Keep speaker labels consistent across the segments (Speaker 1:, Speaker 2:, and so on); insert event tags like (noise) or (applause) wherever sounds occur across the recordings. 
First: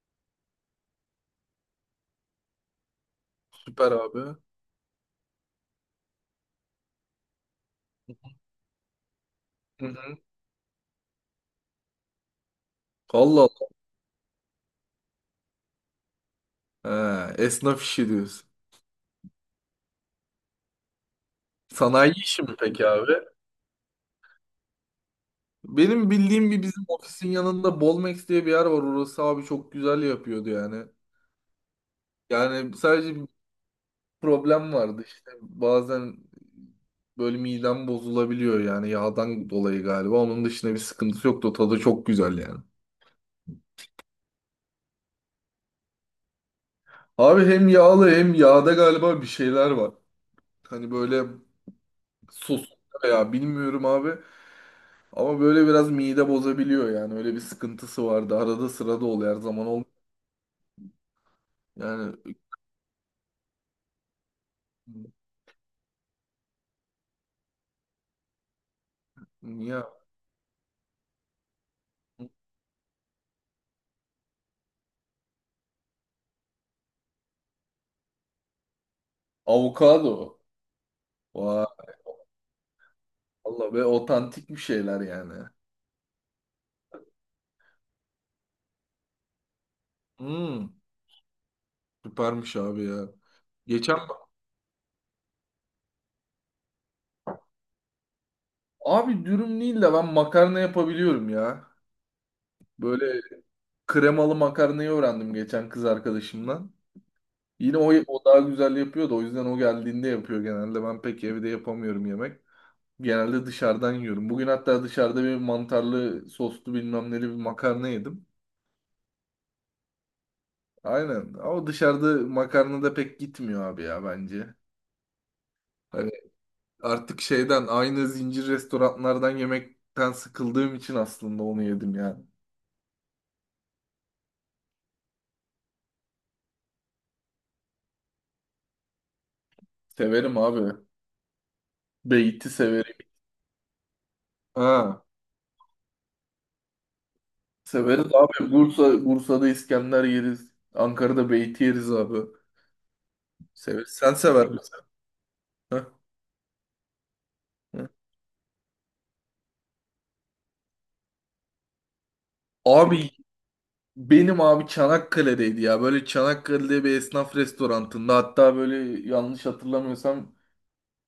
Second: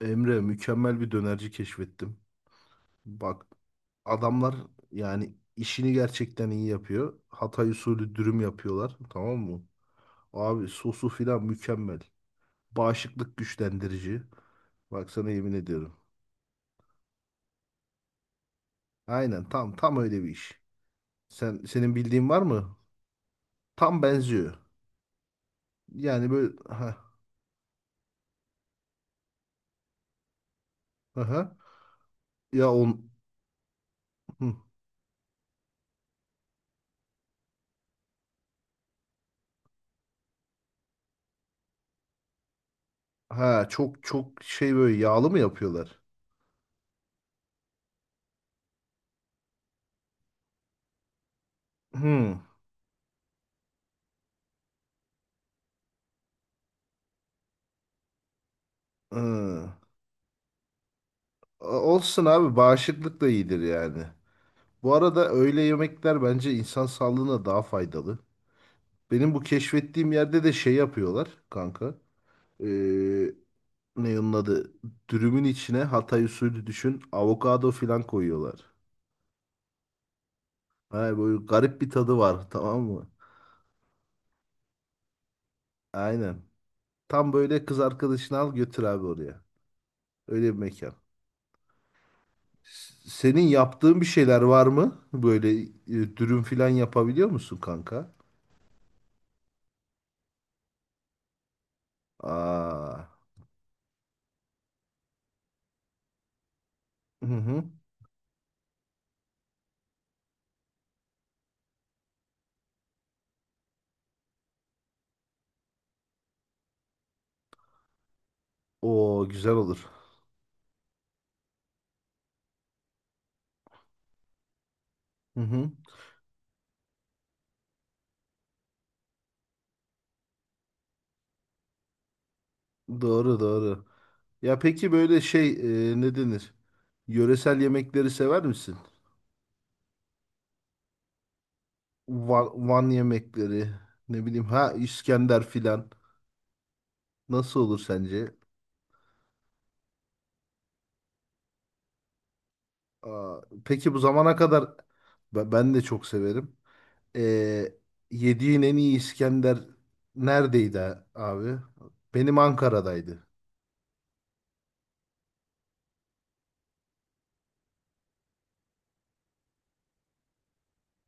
Speaker 1: Emre, mükemmel bir dönerci keşfettim. Bak
Speaker 2: Süper abi.
Speaker 1: adamlar yani işini gerçekten iyi yapıyor. Hatay usulü dürüm yapıyorlar, tamam mı?
Speaker 2: Hı hı.
Speaker 1: Abi sosu filan mükemmel. Bağışıklık
Speaker 2: Allah
Speaker 1: güçlendirici. Bak sana yemin ediyorum.
Speaker 2: Allah. He, esnaf işi diyorsun.
Speaker 1: Aynen tam öyle bir iş. Senin
Speaker 2: Sanayi
Speaker 1: bildiğin var
Speaker 2: işi mi
Speaker 1: mı?
Speaker 2: peki abi?
Speaker 1: Tam benziyor.
Speaker 2: Benim
Speaker 1: Yani
Speaker 2: bildiğim
Speaker 1: böyle
Speaker 2: bir, bizim
Speaker 1: ha
Speaker 2: ofisin yanında Bolmex diye bir yer var. Orası abi çok güzel yapıyordu yani.
Speaker 1: ha ha. ya
Speaker 2: Yani
Speaker 1: on
Speaker 2: sadece bir
Speaker 1: hı.
Speaker 2: problem vardı işte. Bazen böyle midem bozulabiliyor yani yağdan dolayı galiba. Onun dışında bir sıkıntısı yoktu. Tadı çok güzel yani.
Speaker 1: Ha çok şey, böyle yağlı mı yapıyorlar?
Speaker 2: Abi hem yağlı hem yağda galiba bir şeyler var. Hani böyle
Speaker 1: Hı.
Speaker 2: sos, ya bilmiyorum abi. Ama böyle biraz mide bozabiliyor yani. Öyle bir sıkıntısı vardı. Arada sırada oluyor. Her zaman
Speaker 1: Hı.
Speaker 2: olmuyor. Yani
Speaker 1: Olsun abi, bağışıklık da iyidir yani. Bu arada öğle yemekler bence insan sağlığına daha faydalı. Benim bu
Speaker 2: niye?
Speaker 1: keşfettiğim yerde de şey yapıyorlar kanka. Ee, ne onun adı? Dürümün içine Hatay usulü düşün. Avokado filan koyuyorlar.
Speaker 2: Avokado.
Speaker 1: Ha, böyle
Speaker 2: Vay.
Speaker 1: garip bir tadı var (laughs) tamam mı?
Speaker 2: Valla ve otantik bir şeyler yani.
Speaker 1: Aynen. Tam böyle kız arkadaşını al götür abi oraya. Öyle bir
Speaker 2: Hmm,
Speaker 1: mekan.
Speaker 2: süpermiş abi ya.
Speaker 1: Senin
Speaker 2: Geçen
Speaker 1: yaptığın bir şeyler var mı? Böyle dürüm filan yapabiliyor musun kanka?
Speaker 2: abi, dürüm değil de ben makarna yapabiliyorum ya.
Speaker 1: Aa.
Speaker 2: Böyle kremalı makarnayı öğrendim geçen kız arkadaşımdan.
Speaker 1: Hı hı.
Speaker 2: Yine o daha güzel yapıyor da o yüzden o geldiğinde yapıyor genelde. Ben pek evde yapamıyorum yemek. Genelde dışarıdan yiyorum. Bugün hatta dışarıda bir mantarlı soslu bilmem neli bir makarna yedim.
Speaker 1: O güzel olur.
Speaker 2: Aynen. Ama dışarıda makarna da pek gitmiyor abi ya bence.
Speaker 1: Hı hı.
Speaker 2: Hani artık şeyden, aynı zincir restoranlardan yemekten sıkıldığım için aslında onu yedim yani.
Speaker 1: Doğru doğru. Ya peki böyle şey, ne denir? Yöresel yemekleri sever misin?
Speaker 2: Severim abi.
Speaker 1: Van,
Speaker 2: Beyti
Speaker 1: Van
Speaker 2: severim.
Speaker 1: yemekleri, ne bileyim ha,
Speaker 2: Ha,
Speaker 1: İskender filan. Nasıl olur
Speaker 2: severiz
Speaker 1: sence?
Speaker 2: abi. Bursa'da İskender yeriz. Ankara'da beyti yeriz abi.
Speaker 1: Aa,
Speaker 2: Severiz.
Speaker 1: peki bu
Speaker 2: Sen
Speaker 1: zamana
Speaker 2: sever
Speaker 1: kadar
Speaker 2: misin?
Speaker 1: ben de
Speaker 2: Ha?
Speaker 1: çok severim. Ee,
Speaker 2: Ha.
Speaker 1: yediğin en iyi İskender neredeydi abi? Benim
Speaker 2: Abi
Speaker 1: Ankara'daydı.
Speaker 2: benim abi Çanakkale'deydi ya. Böyle Çanakkale'de bir esnaf restorantında, hatta böyle yanlış hatırlamıyorsam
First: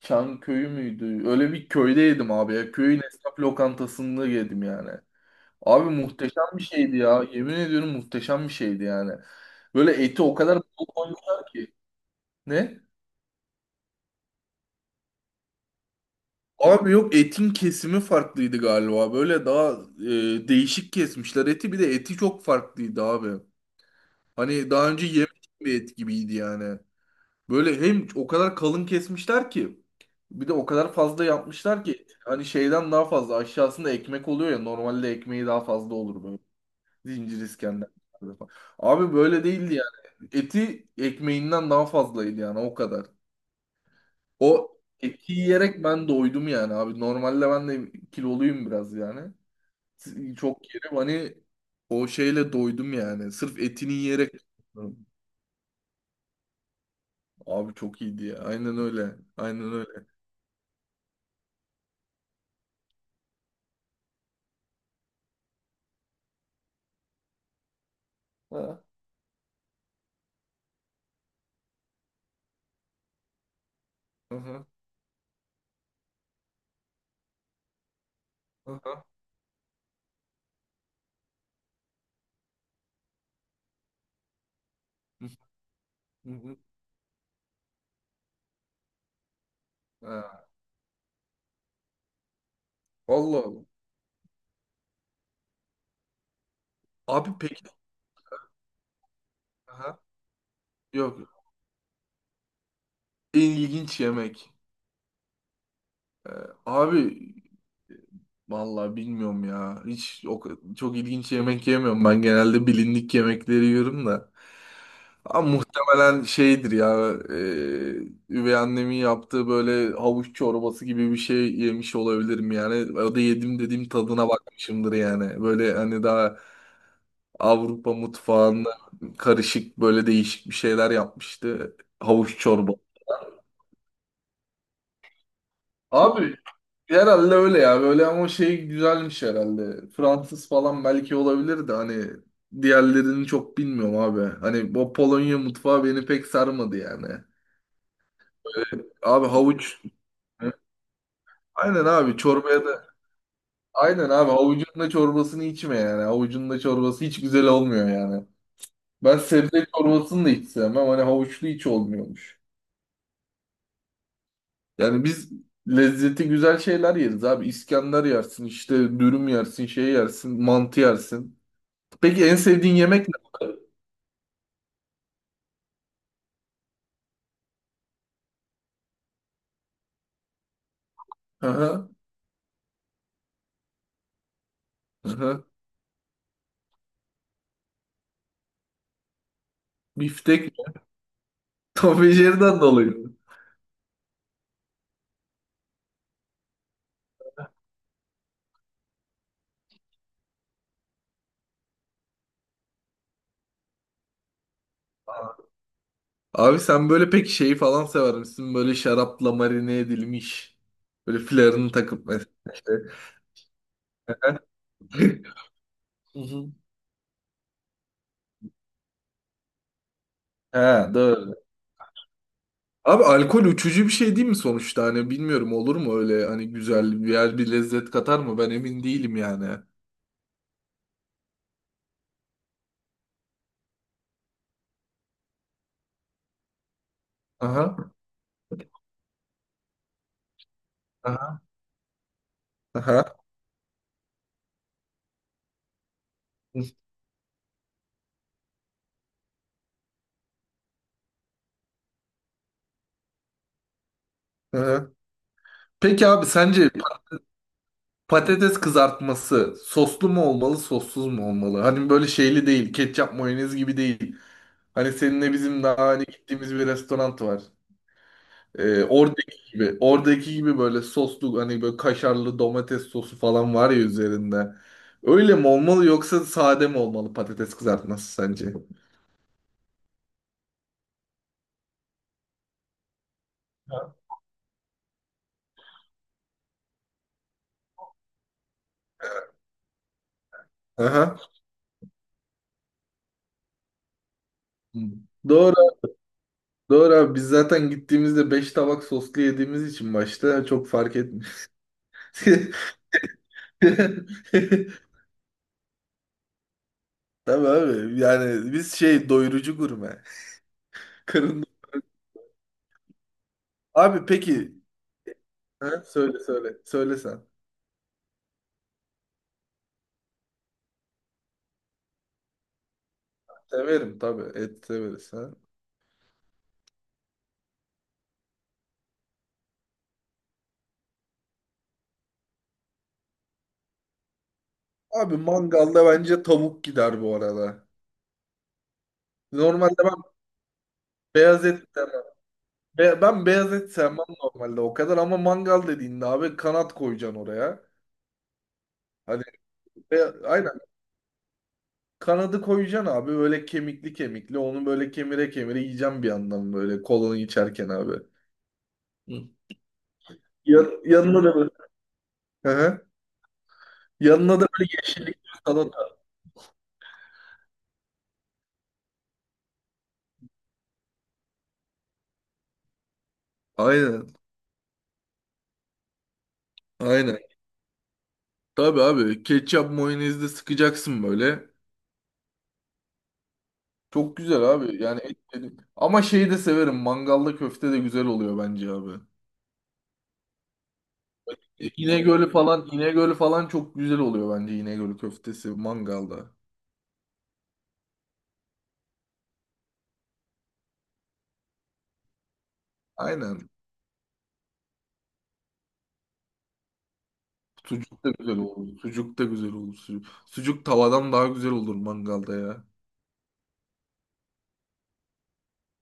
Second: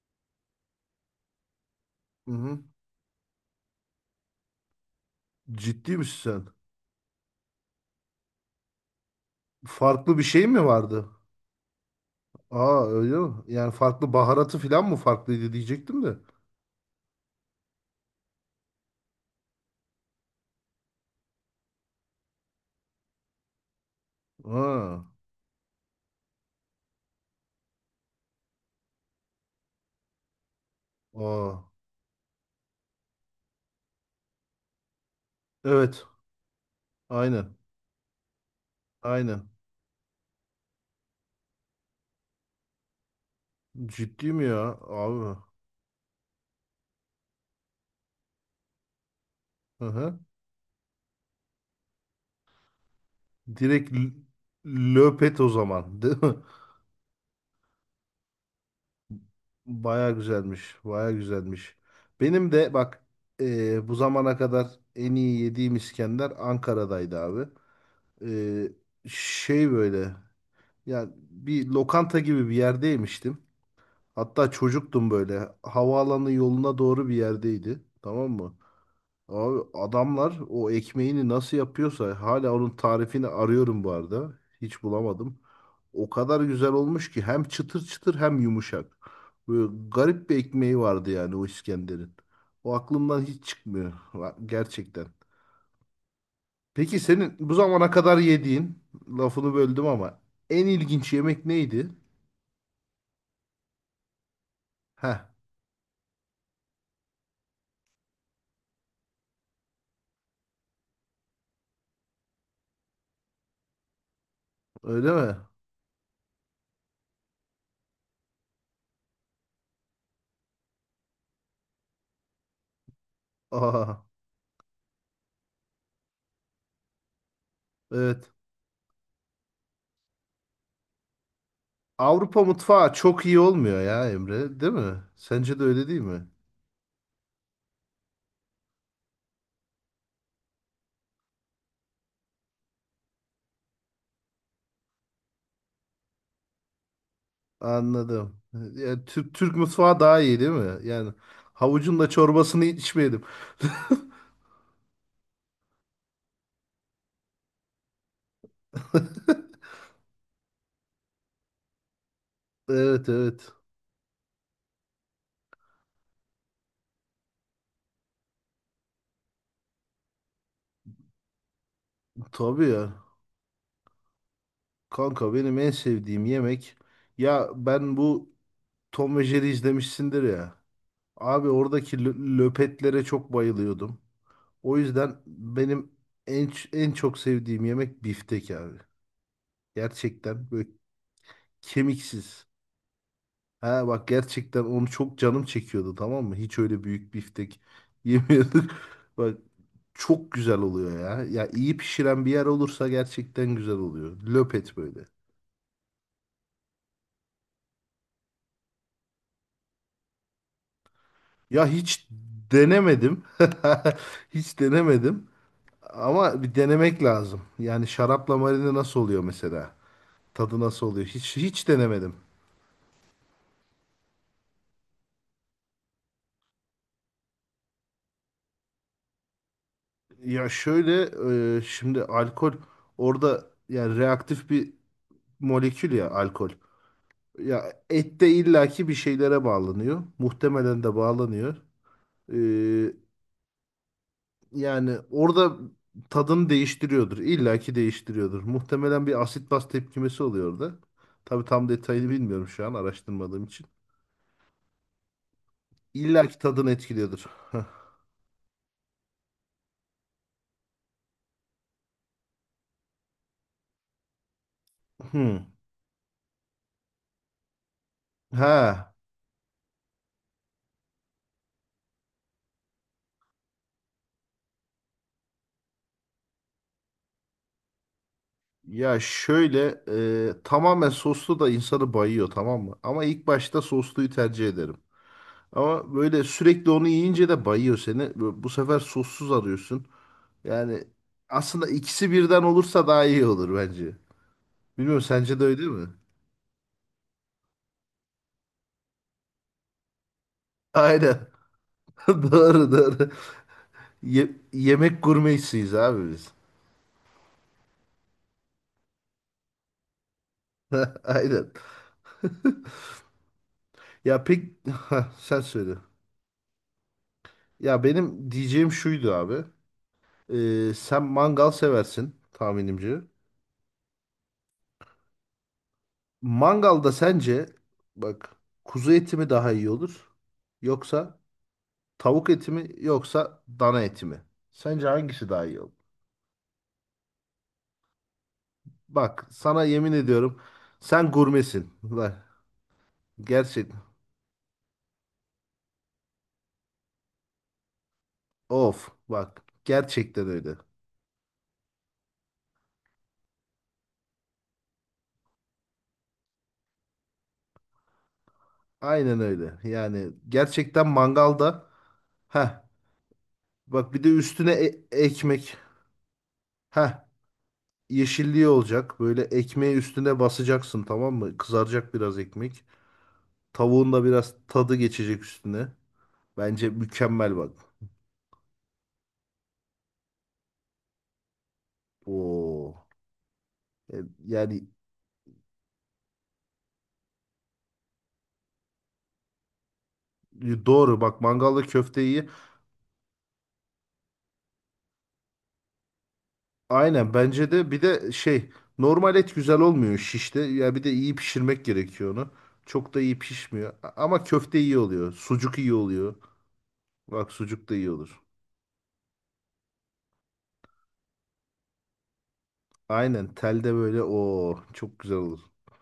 Speaker 2: Çanköy'ü müydü? Öyle bir köyde yedim
Speaker 1: Hı
Speaker 2: abi
Speaker 1: hı.
Speaker 2: ya. Köyün esnaf lokantasında yedim yani. Abi
Speaker 1: Ciddi misin sen?
Speaker 2: muhteşem bir şeydi ya. Yemin ediyorum muhteşem bir şeydi yani. Böyle
Speaker 1: Farklı
Speaker 2: eti
Speaker 1: bir
Speaker 2: o
Speaker 1: şey
Speaker 2: kadar
Speaker 1: mi
Speaker 2: bol
Speaker 1: vardı?
Speaker 2: koymuşlar ki. Ne?
Speaker 1: Aa öyle mi? Yani farklı baharatı filan mı farklıydı diyecektim de.
Speaker 2: Abi yok, etin kesimi farklıydı galiba. Böyle daha değişik kesmişler eti. Bir de eti çok farklıydı abi. Hani daha
Speaker 1: Ha.
Speaker 2: önce yemedim bir et gibiydi yani. Böyle hem o kadar kalın kesmişler ki bir de o kadar fazla
Speaker 1: Aa,
Speaker 2: yapmışlar ki, hani şeyden daha fazla, aşağısında ekmek oluyor ya normalde, ekmeği daha fazla
Speaker 1: evet.
Speaker 2: olur böyle zincir
Speaker 1: Aynen.
Speaker 2: İskender. Falan. Abi böyle
Speaker 1: Aynen.
Speaker 2: değildi yani. Eti ekmeğinden daha fazlaydı yani o kadar.
Speaker 1: Ciddi mi ya
Speaker 2: O
Speaker 1: abi?
Speaker 2: eti yiyerek ben doydum yani abi. Normalde ben de kiloluyum biraz yani.
Speaker 1: Hı hı.
Speaker 2: Çok yerim hani, o şeyle doydum yani. Sırf
Speaker 1: Direkt
Speaker 2: etini yiyerek.
Speaker 1: löpet o zaman, (laughs) değil mi?
Speaker 2: Abi çok iyiydi ya. Aynen öyle. Aynen öyle.
Speaker 1: Baya güzelmiş. Baya güzelmiş. Benim de bak, bu zamana kadar en iyi yediğim İskender Ankara'daydı abi.
Speaker 2: Ha.
Speaker 1: E, şey böyle, yani bir lokanta gibi bir yerdeymiştim. Hatta
Speaker 2: Aha.
Speaker 1: çocuktum böyle. Havaalanı yoluna doğru bir yerdeydi. Tamam mı?
Speaker 2: Aha.
Speaker 1: Abi adamlar o ekmeğini nasıl yapıyorsa hala onun tarifini arıyorum bu arada. Hiç
Speaker 2: Hı
Speaker 1: bulamadım. O
Speaker 2: hı.
Speaker 1: kadar
Speaker 2: Hı.
Speaker 1: güzel olmuş ki hem çıtır çıtır hem yumuşak. Böyle garip bir
Speaker 2: Ha,
Speaker 1: ekmeği vardı yani o İskender'in. O aklımdan
Speaker 2: Allah
Speaker 1: hiç
Speaker 2: Allah.
Speaker 1: çıkmıyor gerçekten. Peki
Speaker 2: Abi
Speaker 1: senin bu
Speaker 2: peki.
Speaker 1: zamana kadar yediğin, lafını böldüm
Speaker 2: Aha.
Speaker 1: ama, en ilginç
Speaker 2: Yok.
Speaker 1: yemek neydi?
Speaker 2: En ilginç yemek.
Speaker 1: Heh,
Speaker 2: Ee, abi e, vallahi bilmiyorum ya. Hiç o, çok ilginç yemek yemiyorum. Ben genelde bilindik yemekleri yiyorum da.
Speaker 1: öyle mi?
Speaker 2: Ama muhtemelen şeydir ya. Üvey annemin yaptığı böyle havuç çorbası gibi bir şey yemiş olabilirim yani. O da yedim dediğim,
Speaker 1: Aa,
Speaker 2: tadına bakmışımdır yani. Böyle hani daha Avrupa
Speaker 1: evet.
Speaker 2: mutfağında karışık böyle değişik bir şeyler yapmıştı. Havuç
Speaker 1: Avrupa
Speaker 2: çorba.
Speaker 1: mutfağı çok iyi olmuyor ya Emre, değil mi? Sence de öyle değil mi?
Speaker 2: Abi herhalde öyle ya böyle, ama şey güzelmiş herhalde. Fransız falan belki olabilir de, hani diğerlerini çok bilmiyorum abi. Hani o Polonya mutfağı beni pek sarmadı yani.
Speaker 1: Anladım. Ya,
Speaker 2: Abi
Speaker 1: Türk
Speaker 2: havuç,
Speaker 1: mutfağı daha iyi değil mi? Yani
Speaker 2: aynen
Speaker 1: havucun da
Speaker 2: abi
Speaker 1: çorbasını
Speaker 2: çorbaya da,
Speaker 1: içmeyelim.
Speaker 2: aynen abi havucun da çorbasını içme yani. Havucun da çorbası hiç güzel olmuyor yani. Ben sebze çorbasını da hiç sevmem. Hani havuçlu hiç olmuyormuş.
Speaker 1: Evet evet.
Speaker 2: Yani biz lezzeti güzel şeyler yeriz abi. İskender yersin, işte dürüm yersin, şey yersin, mantı yersin. Peki en
Speaker 1: Tabii
Speaker 2: sevdiğin
Speaker 1: ya.
Speaker 2: yemek ne?
Speaker 1: Kanka benim en sevdiğim yemek. Ya ben bu Tom ve Jerry izlemişsindir ya. Abi
Speaker 2: Aha,
Speaker 1: oradaki löpetlere çok bayılıyordum. O yüzden
Speaker 2: aha.
Speaker 1: benim en çok sevdiğim yemek biftek abi.
Speaker 2: Biftek
Speaker 1: Gerçekten böyle
Speaker 2: (laughs) Tom ve
Speaker 1: kemiksiz.
Speaker 2: Jerry'den dolayı.
Speaker 1: Ha bak, gerçekten onu çok canım çekiyordu tamam mı? Hiç öyle büyük biftek yemiyorduk. (laughs) Bak çok güzel oluyor ya. Ya iyi pişiren bir yer olursa gerçekten güzel oluyor. Löpet böyle.
Speaker 2: Abi sen böyle pek şeyi falan sever misin? Böyle şarapla marine edilmiş. Böyle
Speaker 1: Ya
Speaker 2: flarını takıp
Speaker 1: hiç
Speaker 2: mesela. İşte.
Speaker 1: denemedim. (laughs) Hiç denemedim.
Speaker 2: (laughs) Hı
Speaker 1: Ama
Speaker 2: hı.
Speaker 1: bir denemek lazım. Yani şarapla marine nasıl oluyor mesela?
Speaker 2: He
Speaker 1: Tadı nasıl oluyor?
Speaker 2: doğru.
Speaker 1: Hiç denemedim.
Speaker 2: Abi alkol uçucu bir şey değil mi sonuçta? Hani bilmiyorum, olur mu öyle, hani güzel bir yer bir lezzet katar mı? Ben emin değilim yani.
Speaker 1: Ya şöyle, şimdi alkol orada yani reaktif bir molekül ya, alkol. Ya
Speaker 2: Aha.
Speaker 1: ette illaki bir şeylere bağlanıyor. Muhtemelen de
Speaker 2: Aha.
Speaker 1: bağlanıyor. Ee,
Speaker 2: Aha.
Speaker 1: yani orada tadını değiştiriyordur. İllaki değiştiriyordur. Muhtemelen bir asit baz tepkimesi oluyor orada. Tabii tam detayını bilmiyorum şu an araştırmadığım için.
Speaker 2: Hı-hı. Peki abi
Speaker 1: İllaki
Speaker 2: sence
Speaker 1: tadını etkiliyordur. (laughs) Heh.
Speaker 2: patates kızartması soslu mu olmalı, sossuz mu olmalı? Hani böyle şeyli değil, ketçap mayonez gibi değil. Hani seninle
Speaker 1: Hmm.
Speaker 2: bizim daha hani gittiğimiz bir restoran var.
Speaker 1: Ha.
Speaker 2: Oradaki gibi, oradaki gibi böyle soslu, hani böyle kaşarlı domates sosu falan var ya üzerinde. Öyle mi olmalı yoksa sade mi olmalı patates kızartması sence?
Speaker 1: Ya şöyle, tamamen soslu da insanı bayıyor tamam mı? Ama ilk başta sosluyu tercih ederim. Ama böyle sürekli onu yiyince de bayıyor seni. Bu sefer sossuz arıyorsun. Yani
Speaker 2: Aha.
Speaker 1: aslında ikisi birden olursa daha iyi olur bence. Bilmiyorum, sence de öyle değil
Speaker 2: Doğru,
Speaker 1: mi?
Speaker 2: doğru abi. Biz zaten gittiğimizde 5 tabak soslu yediğimiz için başta çok fark
Speaker 1: Aynen.
Speaker 2: etmiyor.
Speaker 1: (laughs) Doğru doğru.
Speaker 2: (laughs)
Speaker 1: Yemek gurmesiyiz abi biz.
Speaker 2: Tabii abi. Yani biz şey, doyurucu gurme.
Speaker 1: (laughs)
Speaker 2: (laughs) Karın.
Speaker 1: Aynen. (laughs)
Speaker 2: Abi
Speaker 1: Ya pek
Speaker 2: peki.
Speaker 1: (laughs) Ha, sen söyle.
Speaker 2: Ha? Söyle söyle. Söyle sen.
Speaker 1: Ya benim diyeceğim şuydu abi. Sen mangal seversin tahminimce.
Speaker 2: Severim tabii. Et severiz. Ha?
Speaker 1: Mangalda sence bak, kuzu eti mi daha iyi olur? Yoksa tavuk eti mi, yoksa dana eti mi? Sence
Speaker 2: Abi
Speaker 1: hangisi daha iyi olur?
Speaker 2: mangalda bence tavuk gider bu arada.
Speaker 1: Bak sana
Speaker 2: Normalde
Speaker 1: yemin
Speaker 2: ben
Speaker 1: ediyorum, sen
Speaker 2: beyaz et
Speaker 1: gurmesin.
Speaker 2: sevmem.
Speaker 1: Bak
Speaker 2: Ben beyaz
Speaker 1: gerçek,
Speaker 2: et sevmem normalde o kadar, ama mangal dediğinde abi kanat koyacaksın oraya.
Speaker 1: of
Speaker 2: Hani
Speaker 1: bak,
Speaker 2: be-
Speaker 1: gerçekten öyle.
Speaker 2: aynen kanadı koyacaksın abi, böyle kemikli kemikli onu böyle kemire kemire yiyeceğim bir yandan böyle kolunu içerken abi.
Speaker 1: Aynen
Speaker 2: Hı.
Speaker 1: öyle. Yani
Speaker 2: Yan-
Speaker 1: gerçekten
Speaker 2: yanına da
Speaker 1: mangalda, ha
Speaker 2: böyle.
Speaker 1: bak, bir de
Speaker 2: Yanına da
Speaker 1: üstüne
Speaker 2: böyle yeşillik bir
Speaker 1: ekmek.
Speaker 2: salata.
Speaker 1: Ha, yeşilliği olacak. Böyle ekmeği üstüne basacaksın tamam mı? Kızaracak biraz ekmek. Tavuğun da
Speaker 2: Aynen.
Speaker 1: biraz tadı geçecek üstüne. Bence
Speaker 2: Aynen.
Speaker 1: mükemmel bak.
Speaker 2: Tabii abi ketçap mayonezle sıkacaksın böyle.
Speaker 1: Oo. E,
Speaker 2: Çok güzel
Speaker 1: Yani
Speaker 2: abi. Yani et dedim. Ama şeyi de severim. Mangalda köfte de güzel oluyor bence abi.
Speaker 1: doğru bak, mangalda
Speaker 2: E,
Speaker 1: köfteyi
Speaker 2: İnegöl'ü falan çok güzel oluyor bence İnegöl köftesi mangalda.
Speaker 1: aynen, bence de bir de şey, normal et güzel olmuyor şişte. Ya bir de iyi pişirmek gerekiyor onu. Çok da iyi
Speaker 2: Aynen.
Speaker 1: pişmiyor. Ama köfte iyi oluyor. Sucuk iyi oluyor. Bak sucuk da iyi
Speaker 2: Sucuk da
Speaker 1: olur.
Speaker 2: güzel olur. Sucuk da güzel olur. Sucuk tavadan daha güzel olur mangalda ya.
Speaker 1: Aynen telde böyle o çok güzel olur.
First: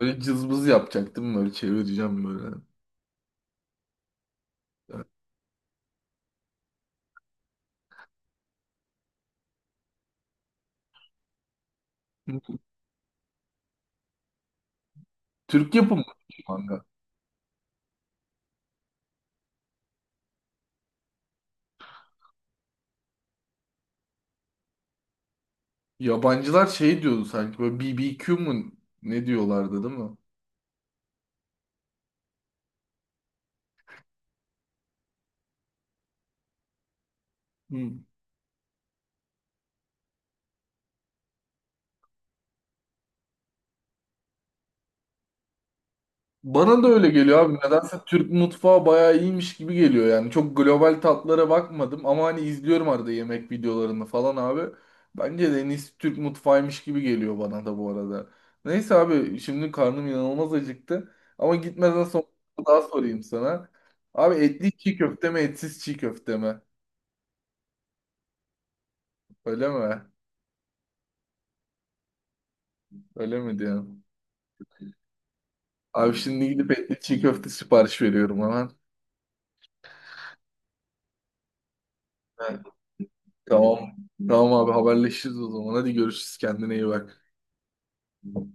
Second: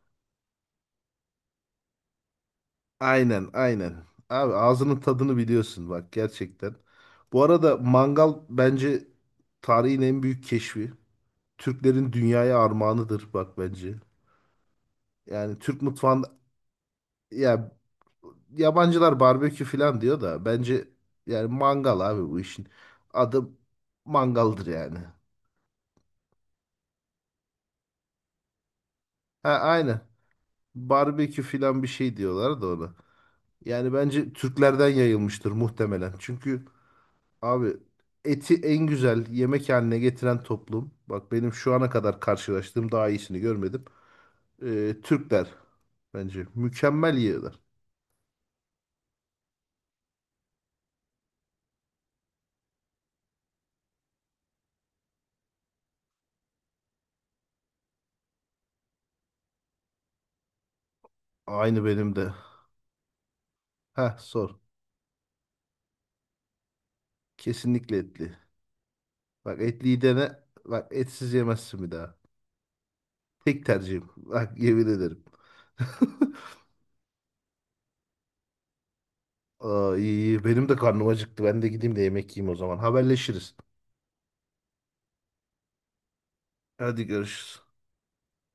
Speaker 2: Böyle cızbız yapacaktım böyle çevireceğim böyle.
Speaker 1: Aynen aynen. Abi ağzının tadını biliyorsun bak, gerçekten. Bu arada mangal bence tarihin en büyük keşfi. Türklerin dünyaya
Speaker 2: (laughs)
Speaker 1: armağanıdır bak bence. Yani
Speaker 2: Türk
Speaker 1: Türk
Speaker 2: yapımı
Speaker 1: mutfağında,
Speaker 2: mangal.
Speaker 1: ya yabancılar barbekü falan diyor da, bence yani mangal abi, bu işin adı mangaldır yani.
Speaker 2: Yabancılar şey diyordu sanki böyle BBQ mu ne
Speaker 1: Ha
Speaker 2: diyorlardı, değil
Speaker 1: aynen.
Speaker 2: mi?
Speaker 1: Barbekü falan bir şey diyorlar da ona. Yani bence Türklerden yayılmıştır muhtemelen. Çünkü abi
Speaker 2: Hmm.
Speaker 1: eti en güzel yemek haline getiren toplum. Bak benim şu ana kadar karşılaştığım daha iyisini görmedim. Türkler bence
Speaker 2: Bana da öyle
Speaker 1: mükemmel
Speaker 2: geliyor abi.
Speaker 1: yiyorlar.
Speaker 2: Nedense Türk mutfağı bayağı iyiymiş gibi geliyor yani. Çok global tatlara bakmadım ama hani izliyorum arada yemek videolarını falan abi. Bence de en iyisi Türk mutfağıymış gibi geliyor bana da bu arada. Neyse abi şimdi karnım inanılmaz acıktı. Ama
Speaker 1: Aynı
Speaker 2: gitmeden
Speaker 1: benim
Speaker 2: sonra
Speaker 1: de.
Speaker 2: daha sorayım sana.
Speaker 1: Ha
Speaker 2: Abi
Speaker 1: sor.
Speaker 2: etli çiğ köfte mi, etsiz çiğ köfte mi?
Speaker 1: Kesinlikle etli. Bak
Speaker 2: Öyle
Speaker 1: etliyi
Speaker 2: mi?
Speaker 1: dene. Bak etsiz yemezsin bir daha.
Speaker 2: Öyle mi
Speaker 1: Tek
Speaker 2: diyorsun?
Speaker 1: tercihim. Bak yemin ederim.
Speaker 2: Abi
Speaker 1: (laughs)
Speaker 2: şimdi gidip etli çiğ köfte sipariş veriyorum hemen.
Speaker 1: Ay, benim de karnım acıktı. Ben de gideyim de yemek yiyeyim o
Speaker 2: Ha,
Speaker 1: zaman. Haberleşiriz.
Speaker 2: tamam. Tamam abi, haberleşiriz o zaman. Hadi görüşürüz. Kendine iyi
Speaker 1: Hadi
Speaker 2: bak.
Speaker 1: görüşürüz.